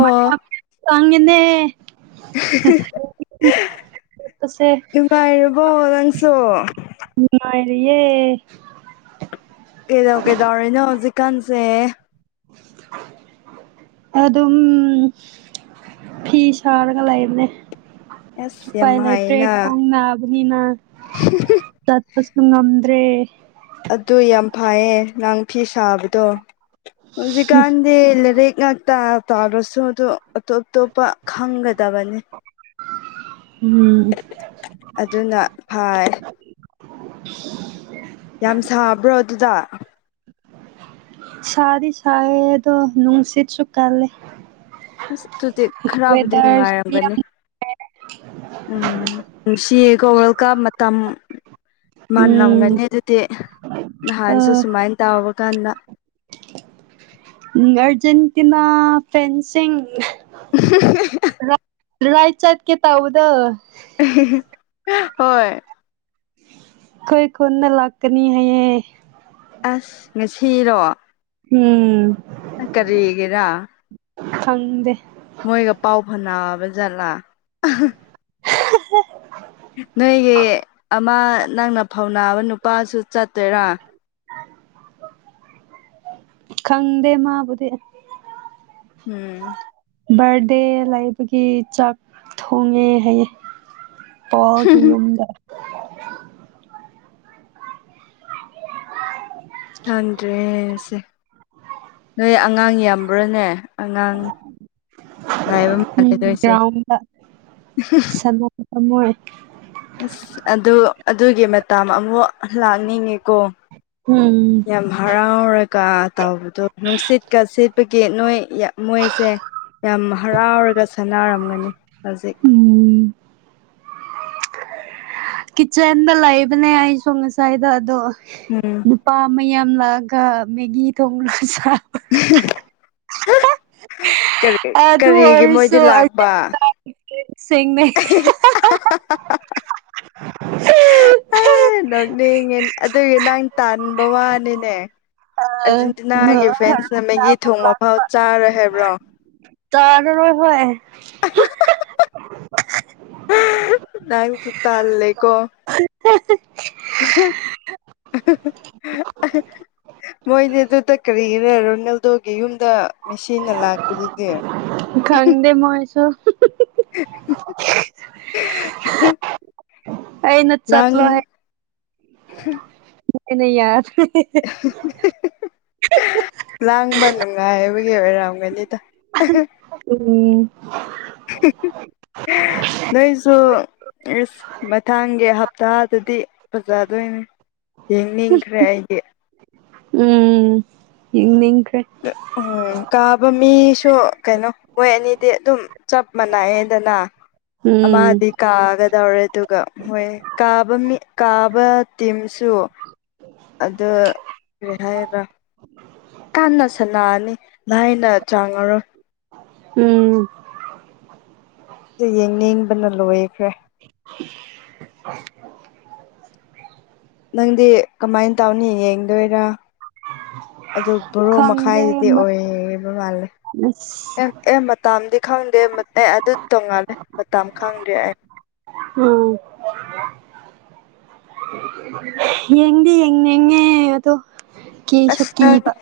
ꯃ ꯆꯉꯅꯦ [unintelligible] ꯆꯠꯄꯁꯦ ꯅꯨꯡꯉꯥꯏꯔꯨꯔꯕꯣ ꯂꯪꯁꯨꯣ ꯇꯔꯦ ꯀꯩꯗꯧ ꯀꯩꯗꯧꯔꯅꯣ ꯍꯧꯖꯤꯛꯀꯥꯟꯁꯦ ꯑꯗꯨ ꯑꯗꯨꯝ ꯐꯤ ꯁꯥꯔꯒ ꯂꯥꯏꯔꯅꯦ ꯑꯁ ꯌꯥꯝ ꯄꯥꯏ ꯂ ꯍꯥꯏꯌꯦꯅ ꯇ꯭ꯔꯦꯦꯛ ꯑꯣꯅꯥꯕꯅꯤꯅ ꯇ ꯑꯁꯁꯨ ꯉꯝꯗ꯭ꯔꯦ ꯑꯗꯨ ꯌꯥꯝ ꯐꯩꯌꯦ ꯉꯥꯡ ꯐꯤ ꯁꯥꯕꯗꯣ ꯍꯧꯖꯤꯛꯀꯥꯟꯗꯤ ꯂꯥꯏꯔꯤꯛ ꯉꯥꯛ ꯇꯥꯔꯁꯨ ꯑꯗꯨ ꯑꯇꯣꯞ ꯑꯇꯣꯞꯄ ꯈꯪꯒꯗꯕꯅꯤ ꯎꯝ ꯑꯗꯨꯅ ꯐꯩ ꯌꯥꯝ ꯁꯥꯕ꯭ꯔꯣ ꯑꯗꯨꯗ ꯁꯗꯤ ꯁꯗꯣ ꯅꯨꯡꯁꯤꯠꯁꯨ ꯀꯂꯦ ꯑꯁ ꯑꯗꯨꯗꯤ ꯈꯔꯕꯨꯗꯤ ꯌꯥꯝ ꯅꯨꯡꯉꯥꯏꯔꯝꯒꯅꯤ ꯎꯝ ꯅꯨꯡꯁꯤ ꯣꯔꯦꯜ ꯀ ꯃꯇꯝ ꯎꯝ ꯃꯥꯟꯂꯒꯅꯦ ꯑꯗꯨꯗꯤ ꯅꯍꯥꯟꯁꯦ ꯑꯥ ꯁꯨꯃꯥꯏꯅ ꯇꯥꯕ ꯀꯥꯟꯗ ꯎꯝ ꯑꯔꯖꯦꯟꯇꯤꯅꯥ ꯐꯦꯟꯁꯤ [unintelligible] ꯔꯥꯏ ꯆꯥꯠ ꯀꯦ ꯇꯎꯗ ꯍꯣꯏ ꯀꯣꯏ ꯈꯨꯨꯅ ꯂꯀꯅꯤ ꯍꯥꯏꯌꯦ ꯑꯁ ꯉꯁꯤꯔꯣ ꯎꯝ ꯀꯔꯤꯒꯦꯗ ꯐꯪꯗꯦ ꯃꯣꯏꯒ ꯄꯥꯎ ꯐꯕ ꯠꯂꯥ ꯅꯣꯏꯒꯤ ꯑꯃ ꯅꯪꯅ ꯐꯧꯅꯥꯕ ꯅꯨꯄꯥꯁꯨ ꯆꯠꯇꯣꯏꯔꯥ ꯈꯪꯗꯦ ꯃꯥꯕꯨꯙꯦ ꯎꯝ ꯕꯥꯔꯗꯦ ꯂꯩꯕꯒꯤ ꯆꯥꯛ ꯊꯣꯡꯉꯦ ꯍꯥꯏꯌꯦꯦ ꯄꯒ ꯌꯗ ꯈꯪꯗ꯭ꯔꯦꯁꯦ ꯅꯣꯏ ꯑꯉꯥꯡ ꯌꯥꯝꯕ꯭ꯔꯥꯅꯦ ꯑꯉꯥꯡ ꯂꯥꯏꯕ ꯎꯝ ꯃꯥꯂꯦꯗꯣꯏꯁꯦ ꯒ꯭ꯔꯥꯎꯟꯗ ꯁꯥꯟꯅꯕ ꯃꯣꯏ ꯑꯁ ꯑꯗꯨ ꯑꯗꯨꯒꯤ ꯃꯇꯥ ꯑꯃꯨꯛ ꯂꯥꯛꯅꯤꯡꯉꯤꯀꯣ ꯎꯝ ꯌꯥꯝ ꯍꯥꯔ ꯔꯥ ꯀꯥ ꯇꯥꯎꯕꯗꯣ ꯅꯨꯡꯁꯤꯠꯀ ꯁꯤꯦꯠꯄꯒꯤ ꯅꯣꯏ ꯃꯣꯏꯁꯦ ꯌꯥꯝ ꯍꯔꯥꯎꯔꯒ ꯁꯥꯟꯅꯔꯝꯒꯅꯤ ꯍꯧꯖꯤꯛ ꯎꯝ ꯀꯤꯆꯟꯗ ꯂꯩꯕꯅꯦ ꯑꯩ ꯁꯣ ꯉꯁꯥꯏꯗ ꯑꯗꯣ ꯎꯝ ꯅꯨꯄꯥ ꯃꯌꯥꯝ ꯂꯥꯛꯑꯒ ꯃꯦꯒꯤ ꯊꯣꯡꯡꯂꯂ ꯆ [unintelligible] ꯑꯗꯨ ꯀꯔꯤꯒꯤ ꯃꯣꯏꯗꯤ ꯂꯥꯛꯄ ꯁꯦꯡꯅꯦ ꯑ ꯅꯣꯛꯅꯤꯡꯉꯦ ꯑꯗꯨꯒꯤ ꯅꯪ ꯇꯥꯟꯕ ꯋꯥꯅꯤꯅꯦ ꯑꯥꯔꯖꯦꯟꯇꯤꯅꯥꯒꯤ ꯐꯦꯟꯁꯅ ꯃꯦꯒꯤ ꯊꯣꯡ ꯃꯐꯥꯎ ꯆꯥꯔꯣꯏ ꯍꯥꯏꯕ꯭ꯔꯣ ꯆꯥꯔꯔꯣꯏ ꯍꯣꯏ ꯅꯥꯡ ꯆ ꯇꯜ ꯂꯩꯀꯣ [unintelligible] ꯃꯣꯏꯅꯦ ꯑꯗꯨꯗ ꯀꯔꯤꯒꯤꯔ ꯔꯣꯅꯦꯜꯗꯣꯒꯤ ꯌꯨꯝꯗ ꯃꯦꯁꯤꯟꯅ ꯂꯥꯛꯄꯗꯨꯗꯤ ꯈꯪꯗꯦ ꯃꯣꯏꯁꯨ ꯑ [unintelligible] ꯑꯩ ꯅ ꯆꯠꯂ ꯍꯥꯏ ꯎꯝ ꯅ ꯅ ꯌꯥꯔ [unintelligible] ꯂꯥꯡꯕ ꯅꯨꯡꯉꯥꯏꯕꯒꯤ ꯑꯣꯏꯔꯝꯒꯅꯤꯗ ꯎꯝ ꯅꯣꯏꯁꯨꯁ ꯃꯊꯪꯒꯤ ꯍꯞꯇꯥꯗꯗꯤ ꯐꯖꯗꯣꯏꯅꯦ ꯌꯦꯡꯅꯤꯡꯈ꯭ꯔꯦ ꯑꯩꯗꯤ ꯎꯝ ꯍꯅꯤ ꯎꯝ ꯀꯥꯕ ꯃꯤꯁꯨ ꯀꯩꯅꯣ ꯃꯣꯏ ꯑꯅꯤꯗꯤ ꯑꯗꯨꯝ ꯆꯞ ꯃꯅꯥ ꯌꯦꯗꯅ ꯑ ꯎꯝ ꯃꯥꯗꯤ ꯀꯥꯒ ꯇꯧꯔꯦ ꯑꯗꯨꯒ ꯃꯣꯏ ꯀꯥꯕ ꯃꯤ ꯀꯥꯕ ꯇꯤꯝꯁꯨ ꯑꯗꯨ ꯀꯔꯤ ꯍꯥꯏꯔ꯭ꯔ ꯂꯥꯏꯅ ꯆꯪꯉꯔꯣꯏ ꯎꯝ ꯦ ꯌꯦꯡꯅꯤꯡꯕꯅ ꯂꯣꯏꯈ꯭ꯔꯦ [inaudible] [unintelligible] ꯅꯪꯗꯤ ꯀꯃꯥꯏꯅ ꯇꯧꯅꯤ ꯌꯦꯡꯗꯣꯏꯔꯥ ꯑꯗꯨ ꯕꯣꯔꯣ ꯈꯪꯗ꯭ꯔꯦ ꯃꯈꯥꯏꯁꯤꯗꯤ ꯑꯣꯏꯕ ꯃꯥꯜꯂꯦ ꯑꯁ ꯑꯦ ꯑꯦ ꯃꯇꯥꯥꯡꯗ ꯈꯥꯗ ꯑꯦ ꯑꯗꯨ ꯇꯣꯡꯉꯥꯜꯂꯦ ꯃꯇꯝ ꯈꯪꯗ꯭ꯔꯦ ꯑꯩ ꯎꯝ ꯌꯦꯡꯗꯤ ꯌꯦꯡ ꯌꯦꯉꯦ ꯑꯗꯣ ꯀꯤꯁꯨ ꯑꯁ ꯅꯪ ꯀꯤꯕ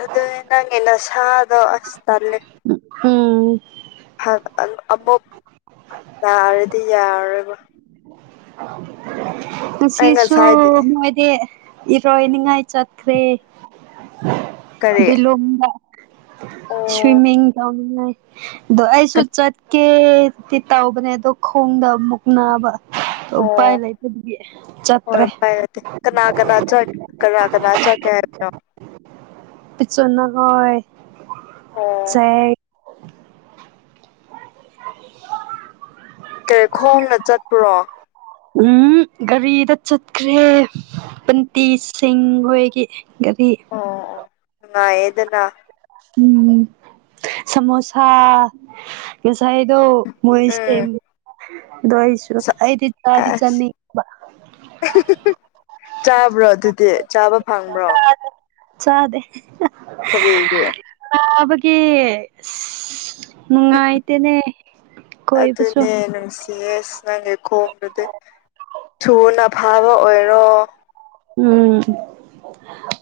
ꯑꯗꯨ ꯅꯪ ꯅ ꯁꯥꯥꯗꯣ ꯑꯁꯇꯥꯜꯦ ꯎꯝ ꯑꯃꯨꯛ ꯂꯥꯔꯗꯤ ꯌꯥꯔꯕ ꯉꯁꯤꯁꯨ ꯉꯁꯥꯏꯗꯤ ꯃꯣꯏꯗꯤ ꯏꯔꯣꯏꯅꯤꯉꯥꯏ ꯆꯠꯈ꯭ꯔꯦ ꯀꯔꯤ ꯂꯣꯡꯗ ꯑꯣ ꯁ꯭ꯋꯤꯃꯤꯡ ꯇꯎꯉꯥꯏ ꯑꯗꯣ ꯑꯩꯁꯨ ꯆꯠꯀꯦꯗꯤ ꯇꯧꯕꯅꯦ ꯑꯗꯣ ꯈꯣꯡꯗ ꯑꯃꯨꯛ ꯅꯥꯕ ꯎ ꯄꯥꯏ ꯑꯣ ꯂꯩ ꯏ ꯍꯣꯏ ꯆꯠꯇ꯭ꯔꯦ ꯄꯥꯏꯔꯗꯤ ꯀꯅꯥ ꯀꯅꯥ ꯆꯠ ꯀꯅꯥ ꯀꯅꯥ ꯆꯠꯀꯦ ꯍꯥꯏꯕꯅꯣ ꯄꯆꯅꯥ ꯍꯣꯏ ꯑꯣ ꯆꯦꯛ [inaudible] ꯀꯔꯤ ꯈꯣꯡꯅ ꯆꯠꯄꯨꯔꯣ ꯎꯝ ꯒꯥꯔꯤꯗ ꯆꯠꯈ꯭ꯔꯦ ꯟꯇ ꯁꯤꯡ ꯍꯣꯏꯒꯤ ꯉꯔꯤ ꯑ ꯑꯦꯅ ꯎꯝ ꯁꯣꯁꯥ ꯃꯣꯁꯥꯏꯣ ꯃꯣꯏ ꯏꯁ ꯎꯝ ꯗꯣꯣꯏꯁꯨꯁꯨ ꯑꯁ ꯑꯩꯗꯤ ꯇꯗꯤ ꯆꯅꯤ ꯆꯥꯕ꯭ꯔꯣ ꯑꯗꯨꯗꯤ ꯆꯥꯕ ꯐꯪꯕ꯭ꯔꯣ ꯆꯗꯦ ꯁꯔꯒ ꯑꯕꯒꯤ ꯅꯨꯡꯉꯥꯏꯇꯦꯅꯦ ꯀꯣꯏꯕꯁꯨ ꯑꯗꯨꯅꯦ ꯅꯨꯡꯁꯤꯌꯦ ꯑꯁ ꯅꯪꯒꯤ ꯈꯣꯗꯨꯗꯤ ꯊꯨꯅ ꯐꯥꯕ ꯑꯣꯏꯔꯣ ꯎꯝ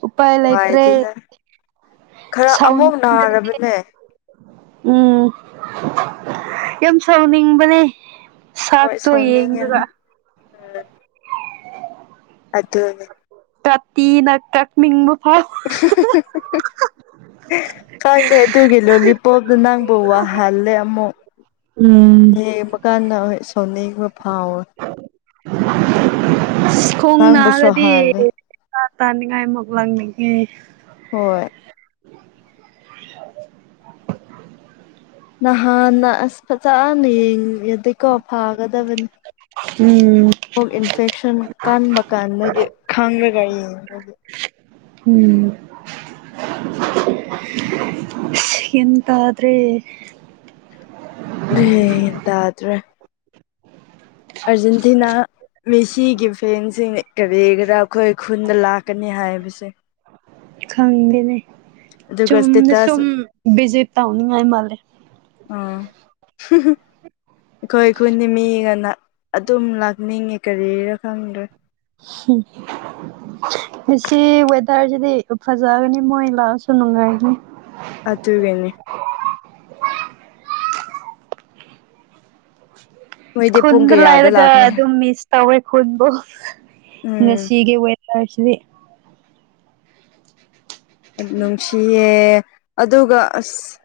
ꯎꯄꯥꯏ ꯂꯩꯇ꯭ꯔꯦ ꯅꯨꯡꯉꯥꯏꯇꯦꯅꯦ ꯈꯔ ꯁꯥꯎꯟ ꯑꯃꯨꯛ ꯅꯥꯔꯕꯅꯦ ꯎꯝ ꯌꯥꯝ ꯁꯥꯎꯅꯤꯡꯕꯅꯦ ꯍꯣꯏ ꯁꯥꯠꯇꯣ ꯁꯥꯎꯅꯤꯡꯉꯦꯅꯦ ꯌꯦꯉꯗ ꯑꯗꯨ ꯀꯠꯇꯤ ꯅ ꯀꯛ ꯃꯨꯞ [unintelligible] ꯈꯪꯗꯦ ꯑꯗꯨꯒꯤ ꯂꯣꯂꯤꯄꯣꯞꯇ ꯅꯪꯕꯨ ꯋꯥꯍꯜꯂꯦ ꯑꯃꯨꯛ ꯎꯝ ꯌꯦ ꯃꯈꯀꯥꯟꯅ ꯁꯣꯟꯅ ꯃ ꯐꯥꯑꯣ ꯅꯪꯕꯨꯁꯨ ꯈꯣꯡꯣꯡꯅꯒꯗꯤ ꯍꯥꯜꯂꯦ ꯇꯥ ꯇꯥꯅꯤꯡꯉꯥꯏ ꯑꯃꯨꯛ ꯂꯪꯅꯤꯒꯤ ꯍꯣꯏ [inaudible] ꯅꯍꯥꯟꯅ ꯑꯁ ꯐꯖꯅ ꯌꯦꯡꯉꯗꯤꯀꯣ ꯎꯝ ꯃꯣꯛ ꯏꯟꯐꯦꯛꯁꯟ ꯀꯟꯕ ꯀꯥꯟꯗꯣꯏꯗꯤ ꯈꯪꯔꯒ ꯌꯦꯡꯉꯒꯤ ꯎꯝ ꯌꯦꯗꯗ꯭ꯔꯦ ꯍ ꯏꯟꯗꯗ꯭ꯔꯦ ꯑꯥꯔꯖꯦꯟꯇꯤꯅꯥ ꯃꯤꯁꯤꯒꯤ ꯐꯦꯟꯁꯤꯡ ꯀꯔꯤꯒꯔꯥ ꯑꯩꯈꯣꯏ ꯈꯨꯟꯗ ꯂꯥꯛꯀꯅꯤ ꯍꯥꯏ ꯊꯦ ꯄꯁ ꯈꯪꯗꯅꯦ ꯑꯗꯨꯒ ꯆꯨꯝꯅ ꯁ꯭ꯇꯦꯇꯁ ꯁꯨꯝ ꯕꯤꯖꯤꯦ ꯇꯧꯅꯤꯡꯉꯥꯏ ꯃꯥꯜꯂꯦ ꯍ ꯑꯩꯈꯣꯏ ꯈꯨꯟꯗꯤ ꯃꯤꯒꯅ ꯑꯗꯨꯝ ꯂꯥꯛꯅꯤꯡꯉꯤ ꯀꯔꯤꯔ ꯈꯪꯗ꯭ꯔꯦ ꯎꯝ ꯑꯁꯤ ꯋꯦꯗꯔꯁꯤꯗꯤ ꯐꯖꯒꯅꯤ ꯃꯣꯏ ꯂꯥꯛꯑꯁꯨ ꯅꯨꯡꯉꯥꯏꯅꯤ ꯑꯗꯨ ꯑꯗꯨꯒꯅꯤ [inaudible] ꯃꯣꯏꯗꯤ ꯄꯨꯡ ꯀꯌꯥꯗ ꯈꯨꯟꯂꯥꯏꯔꯒ ꯂꯥꯛꯀꯅꯤ ꯑꯗꯨꯝ ꯃꯤꯁ ꯇꯧꯦ ꯍꯨꯟꯕ ꯎꯝ ꯉꯁꯤꯒꯤ ꯋꯦꯗꯔꯁꯤꯗꯤ ꯅꯨꯡꯁꯤꯌꯦ ꯑꯗꯨꯒ ꯑꯁ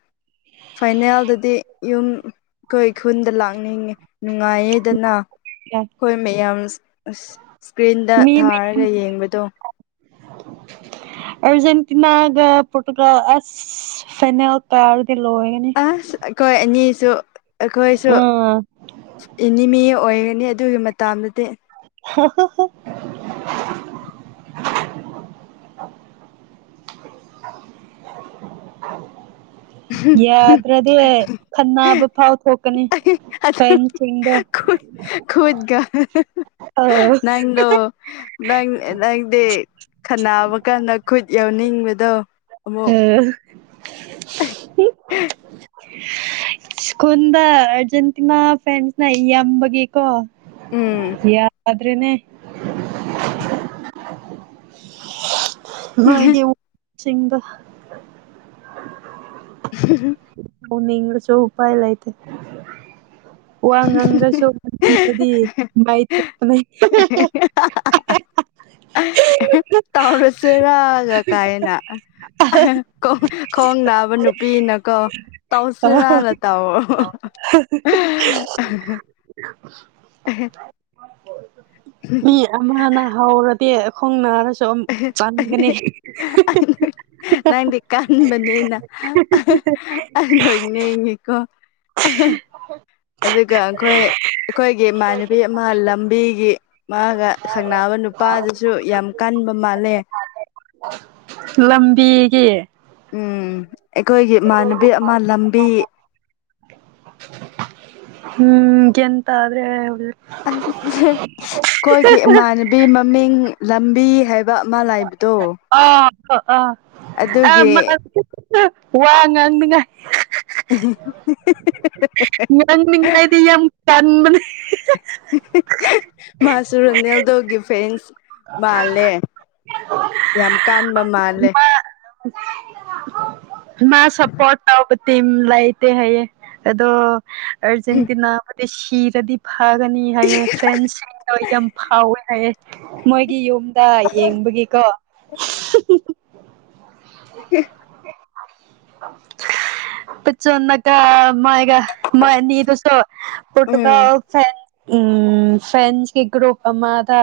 ꯐꯥꯏꯅꯦꯜꯗꯗꯤ ꯌꯨꯝ ꯑꯩꯈꯣꯏ ꯈꯨꯟꯗ ꯂꯥꯛꯅꯤꯡꯉꯤ ꯅꯨꯡꯉꯥꯏꯌꯦꯗꯅ ꯑꯩꯈꯣꯏ ꯃꯌꯥꯝ ꯑꯁ ꯏꯁꯀ꯭ꯔꯤꯟꯗ ꯃꯤ ꯊꯥꯔꯒ ꯌꯦꯡꯕꯗꯣ ꯑꯔꯖꯦꯟꯇꯤꯅꯥꯒ ꯄꯣꯇꯨꯒ ꯑꯁ ꯐꯅꯦꯜ ꯀꯥ ꯑꯁ ꯑꯩꯈꯣꯏ ꯑꯅꯤꯁꯨ ꯑꯩꯈꯣꯏꯁꯨ ꯎꯝ ꯑꯦꯅꯤꯃꯤ ꯑꯣꯏꯒꯅꯤ ꯑꯗꯨꯒꯤ ꯃꯇꯥꯡꯗꯗꯤ [inaudible] ꯌꯥꯗ꯭ꯔꯗꯤ ꯈꯟꯅꯕ ꯐꯥꯎ ꯊꯣꯛꯀꯅꯤ ꯐ ꯐꯦꯟꯁꯤꯡꯗꯣ ꯑꯗꯨꯣꯏ ꯈꯣꯏꯠꯒ ꯑꯥ ꯅꯪꯅꯣ ꯅꯪ ꯅꯪꯗꯤ ꯈꯅꯥꯕ ꯀꯥꯟꯗ ꯈꯨꯠ ꯌꯥꯎꯅꯤꯡꯕꯗꯣ ꯎꯝ ꯍ ꯁ꯭ꯀꯨꯜꯗ ꯑꯔꯖꯦꯟꯇꯤꯅꯥ ꯐꯦꯟꯁꯅ ꯏꯕꯒꯤꯀꯣ ꯎꯝ ꯌꯥꯗ꯭ꯔꯦꯅꯦ ꯃꯣꯏꯒꯤ ꯋꯥꯁꯤꯡꯗ ꯎ ꯑꯅꯤꯡꯁꯨ ꯎꯄꯥꯏ ꯂꯥꯏꯇ ꯋꯥ ꯉꯥꯡꯗ꯭ꯔꯁꯨ ꯋꯥꯪꯗꯗꯤ ꯃꯥꯏꯊꯄꯅꯩ [inaudible] ꯆꯔꯥꯒ ꯀꯥꯏꯅ ꯈꯣꯡ ꯅꯥꯕ ꯅꯨꯄꯤꯅꯀꯣ ꯇꯧꯁꯤꯔꯥꯂ ꯇꯑꯣꯣ [inaudible] ꯃꯤ ꯑꯃꯅ ꯍꯧꯔꯗꯤ ꯈꯣꯡ ꯅꯥꯔꯁꯨ ꯆꯪꯒꯅꯤ ꯎ ꯅꯪꯗꯤ ꯀꯥꯟꯕꯅꯦꯅ ꯑꯗꯨꯅ ꯏꯅꯦ ꯏꯉꯀꯣ ꯑꯗꯨꯒ ꯑꯩꯈꯣꯏ ꯑꯩꯈꯣꯏꯒꯤ ꯏꯃꯥꯟꯅꯕꯤ ꯑꯃ ꯂꯝꯕꯤꯒꯤ ꯃꯥꯒ ꯁꯪꯅꯕ ꯅꯨꯄꯥꯗꯨꯁꯨ ꯌꯥꯝ ꯀꯟꯕ ꯃꯥꯜꯂꯦ ꯂꯝꯝꯕꯤ ꯎꯝ ꯑꯩꯈꯣꯏꯒꯤ ꯏꯃꯥꯟꯅꯕꯤ ꯑꯃ ꯂꯝꯕꯤ ꯎꯝꯒꯇꯗ꯭ꯔꯦ ꯑ ꯑꯩꯈꯣꯏꯒꯤ ꯏꯃꯥꯟꯅꯕꯤ ꯃꯃꯤꯡ ꯂꯝꯕꯤ ꯍꯥꯏꯕ ꯑꯃ ꯂꯩꯕꯗꯣ ꯑ ꯑ ꯑ ꯑꯗꯨꯒꯤ ꯋꯥ ꯉꯥꯡꯅꯤꯉꯥꯏ ꯉꯪꯃꯤꯉꯥꯏꯗꯤ ꯌꯥꯝ ꯀꯟꯕꯅꯦ ꯃꯥꯁꯨꯨꯔꯅꯤꯦꯜꯗꯒꯤ ꯐꯦꯟꯁ ꯃꯥꯜꯂꯦ ꯌꯥꯝ ꯀꯥꯟꯕ ꯃꯥꯜꯂꯦ ꯃꯥ ꯁꯄꯣꯠ ꯇ ꯇꯤꯝ ꯂꯥꯏꯇ ꯍꯥꯏꯌꯦꯦ ꯑꯗꯣ ꯑꯔꯖꯦꯟꯇꯤꯅꯥ ꯃ ꯁꯤꯤꯔꯗꯤ ꯐꯥꯒꯅꯤ ꯍꯥꯏꯑꯦ ꯐ꯭ꯔꯦꯟꯁꯤꯡꯗꯣ ꯌꯥꯝ ꯐꯥꯎꯋꯦ ꯍꯥꯏꯑꯦ ꯃꯣꯏꯒꯤ ꯌꯨꯝ ꯇ ꯌꯦꯡꯕꯒꯤꯀꯣ [unintelligible] ꯆꯣꯟꯅ ꯀ ꯃꯥꯥꯏ ꯃꯅꯤꯗꯨꯁꯨ ꯄꯣꯇꯨꯒ ꯎꯝ ꯐ ꯎꯝ ꯐ꯭ꯔꯦꯟꯁꯀꯤꯒ꯭ꯔꯨꯞꯄ ꯑꯃꯃꯗ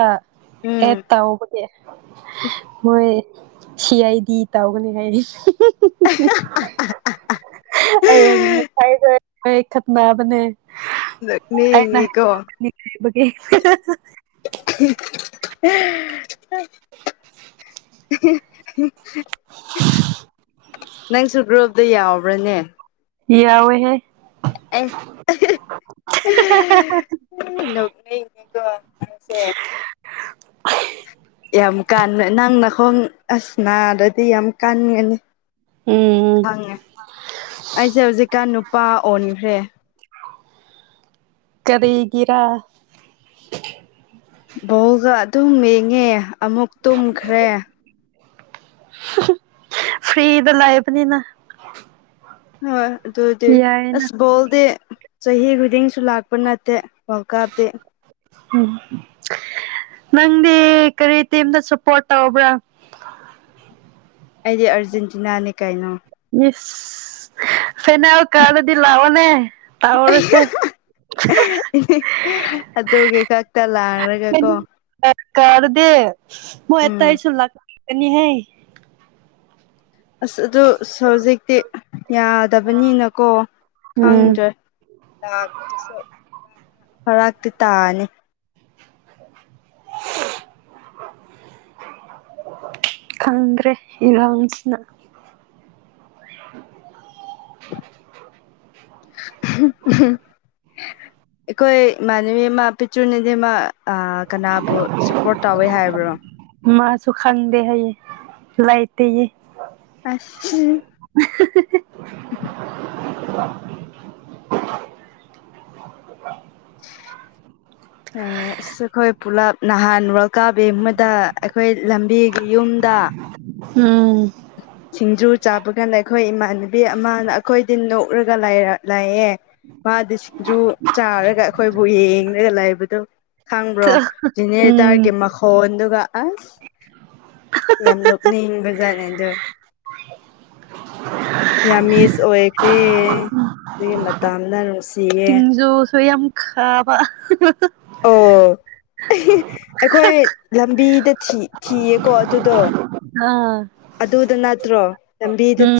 ꯑꯦ ꯎꯝ ꯇ ꯑꯣꯕ ꯃꯣꯏ ꯁꯤ ꯑꯩꯗꯤ ꯇꯧꯒꯅꯤ ꯍꯥꯏꯔꯤꯁ ꯑꯩ ꯉꯁꯥꯏꯈ ꯈꯠꯅꯕꯅꯦ ꯛꯅꯤ ꯑꯩꯅ ꯏꯤꯀꯣ [unintelligible] [unintelligible] ꯅꯪꯁꯨ ꯒ꯭ꯔꯨꯞꯨꯞꯇ ꯌꯥꯎꯕ꯭ꯔꯥꯅꯦ ꯌꯥ ꯌꯥꯋꯣꯏꯍꯦ ꯂꯅꯤ ꯀ ꯑꯁꯦ ꯌꯥꯝ ꯀꯥꯟ ꯅꯪꯅ ꯈꯣꯡ ꯑꯁꯅꯥꯗꯗꯤ ꯌꯥꯝ ꯀꯥꯟꯒꯅꯤ ꯎꯝ ꯈꯪꯉꯦ ꯑꯩꯁꯦ ꯍꯧꯖꯤꯛꯀꯥꯟ ꯅꯨꯄꯥ ꯑꯣꯟꯈ꯭ꯔꯦ ꯀꯔꯤꯩꯒꯔꯥ ꯕꯧꯒ ꯑꯗꯨꯝ ꯃꯡꯉꯦ ꯑꯃꯨꯛ ꯇꯨꯝꯈ꯭ꯔꯦ ꯐ꯭ꯔꯤꯗ ꯂꯑꯕꯅꯤꯅ ꯍꯣꯏ ꯑꯗꯨꯗꯤ ꯑꯁꯕꯣꯜꯗ ꯆꯍꯤ ꯈꯨꯗꯤꯡꯁꯨ ꯂꯥꯛꯄ ꯅꯠꯇꯦ ꯋꯥꯔꯜ ꯀꯞꯇꯤ ꯎꯝ ꯅꯪꯗꯤ ꯀꯔꯤ ꯇꯝꯇ ꯁꯞꯄꯣꯔꯠ ꯇꯧꯕ꯭ꯔꯥ ꯑꯩꯗꯤ ꯑꯥꯔꯖꯦꯟꯇꯤꯅꯥꯅꯦ ꯀꯩꯅꯣ ꯃꯤꯁ ꯐꯦꯅ ꯀꯥꯂꯗꯤ ꯂꯑꯣꯅꯦ ꯇꯕꯔꯁꯦ ꯑ ꯀꯗꯦ ꯃꯨ ꯑꯦꯠꯇ ꯎꯝ ꯍ ꯁ ꯂ ꯑꯅꯤꯍꯦ ꯑꯁ ꯑꯗꯨꯣ ꯁꯖꯤꯛꯇ ꯌꯥꯗꯕꯅꯤꯅꯀꯣ ꯎꯝ ꯈꯪꯗ꯭ꯔꯦ ꯂꯥꯛꯄꯗꯨꯁꯨ ꯍꯔꯥꯛꯇꯤ ꯇꯥꯅꯤ [unintelligible] ꯈꯪꯗ꯭ꯔꯦ ꯏꯔꯥꯡꯁꯤꯅ [unintelligible] ꯐ ꯑꯩꯈꯣꯏ ꯏꯃꯥꯟꯅꯕꯤ ꯑꯃ ꯄꯤꯆꯨꯅꯗꯤꯃ ꯀꯅꯥꯕꯨ ꯁꯞꯄꯣꯔꯠ ꯇꯧꯋꯦ ꯍꯥꯏꯕ꯭ꯔꯣ ꯃꯥꯁꯨ ꯈꯪꯗꯦ ꯍꯥꯏꯌꯦ ꯂꯩꯥꯏꯇꯦꯒꯤ ꯑꯁ ꯎ [unintelligible] [unintelligible] ꯑꯁ ꯑꯩꯈꯣꯏ ꯄꯨꯂꯞ ꯅꯍꯥꯟ ꯔꯜꯀꯥ ꯕꯦꯡ ꯑꯃꯗ ꯑꯩꯈꯣꯏ ꯂꯝꯕꯤꯒꯤ ꯌꯨꯝꯗ ꯎꯝ ꯁꯤꯡꯖꯨ ꯆꯥꯕ ꯀꯥꯟꯗ ꯑꯩꯈꯣꯏ ꯏꯃꯥꯟꯅꯕꯤ ꯑꯃꯅ ꯑꯩꯈꯣꯏꯗꯤ ꯅꯣꯛꯔꯒ ꯂꯥꯛꯑꯦ ꯃꯥꯗꯤ ꯁꯤꯁꯤꯡꯖꯨ ꯆꯥꯔꯒ ꯑꯩꯈꯣꯏꯕꯨ ꯌꯦꯡꯉꯒ ꯂꯩꯥꯏꯕꯗꯣ ꯈꯪꯕ꯭ꯔꯣ ꯎꯝ ꯖꯤꯅꯦꯇꯥꯔꯒꯤ ꯃꯈꯣꯟꯗꯨꯒ ꯑꯁ ꯌꯥꯝ ꯅꯣꯛꯅ ꯏꯕꯖꯥꯔꯅꯦꯗ ꯌꯥꯝ ꯃꯤꯁ ꯑꯣꯏꯈ꯭ꯔꯦ ꯑꯗꯨꯒꯤ ꯃꯇꯝꯗ ꯅꯨꯡꯁꯤꯌꯦꯦ ꯁꯤꯡꯖꯨꯁꯨ ꯌꯥꯝ ꯈꯥꯕ ꯑꯣ ꯑꯩꯈꯣꯏ ꯂꯝꯕꯤꯗ ꯊꯤꯌꯦꯀꯣ ꯑꯗꯨꯗꯣ ꯑꯥ ꯑꯗꯨꯗ ꯅꯠꯇ꯭ꯔꯣ ꯅꯕꯤꯗ ꯎꯝ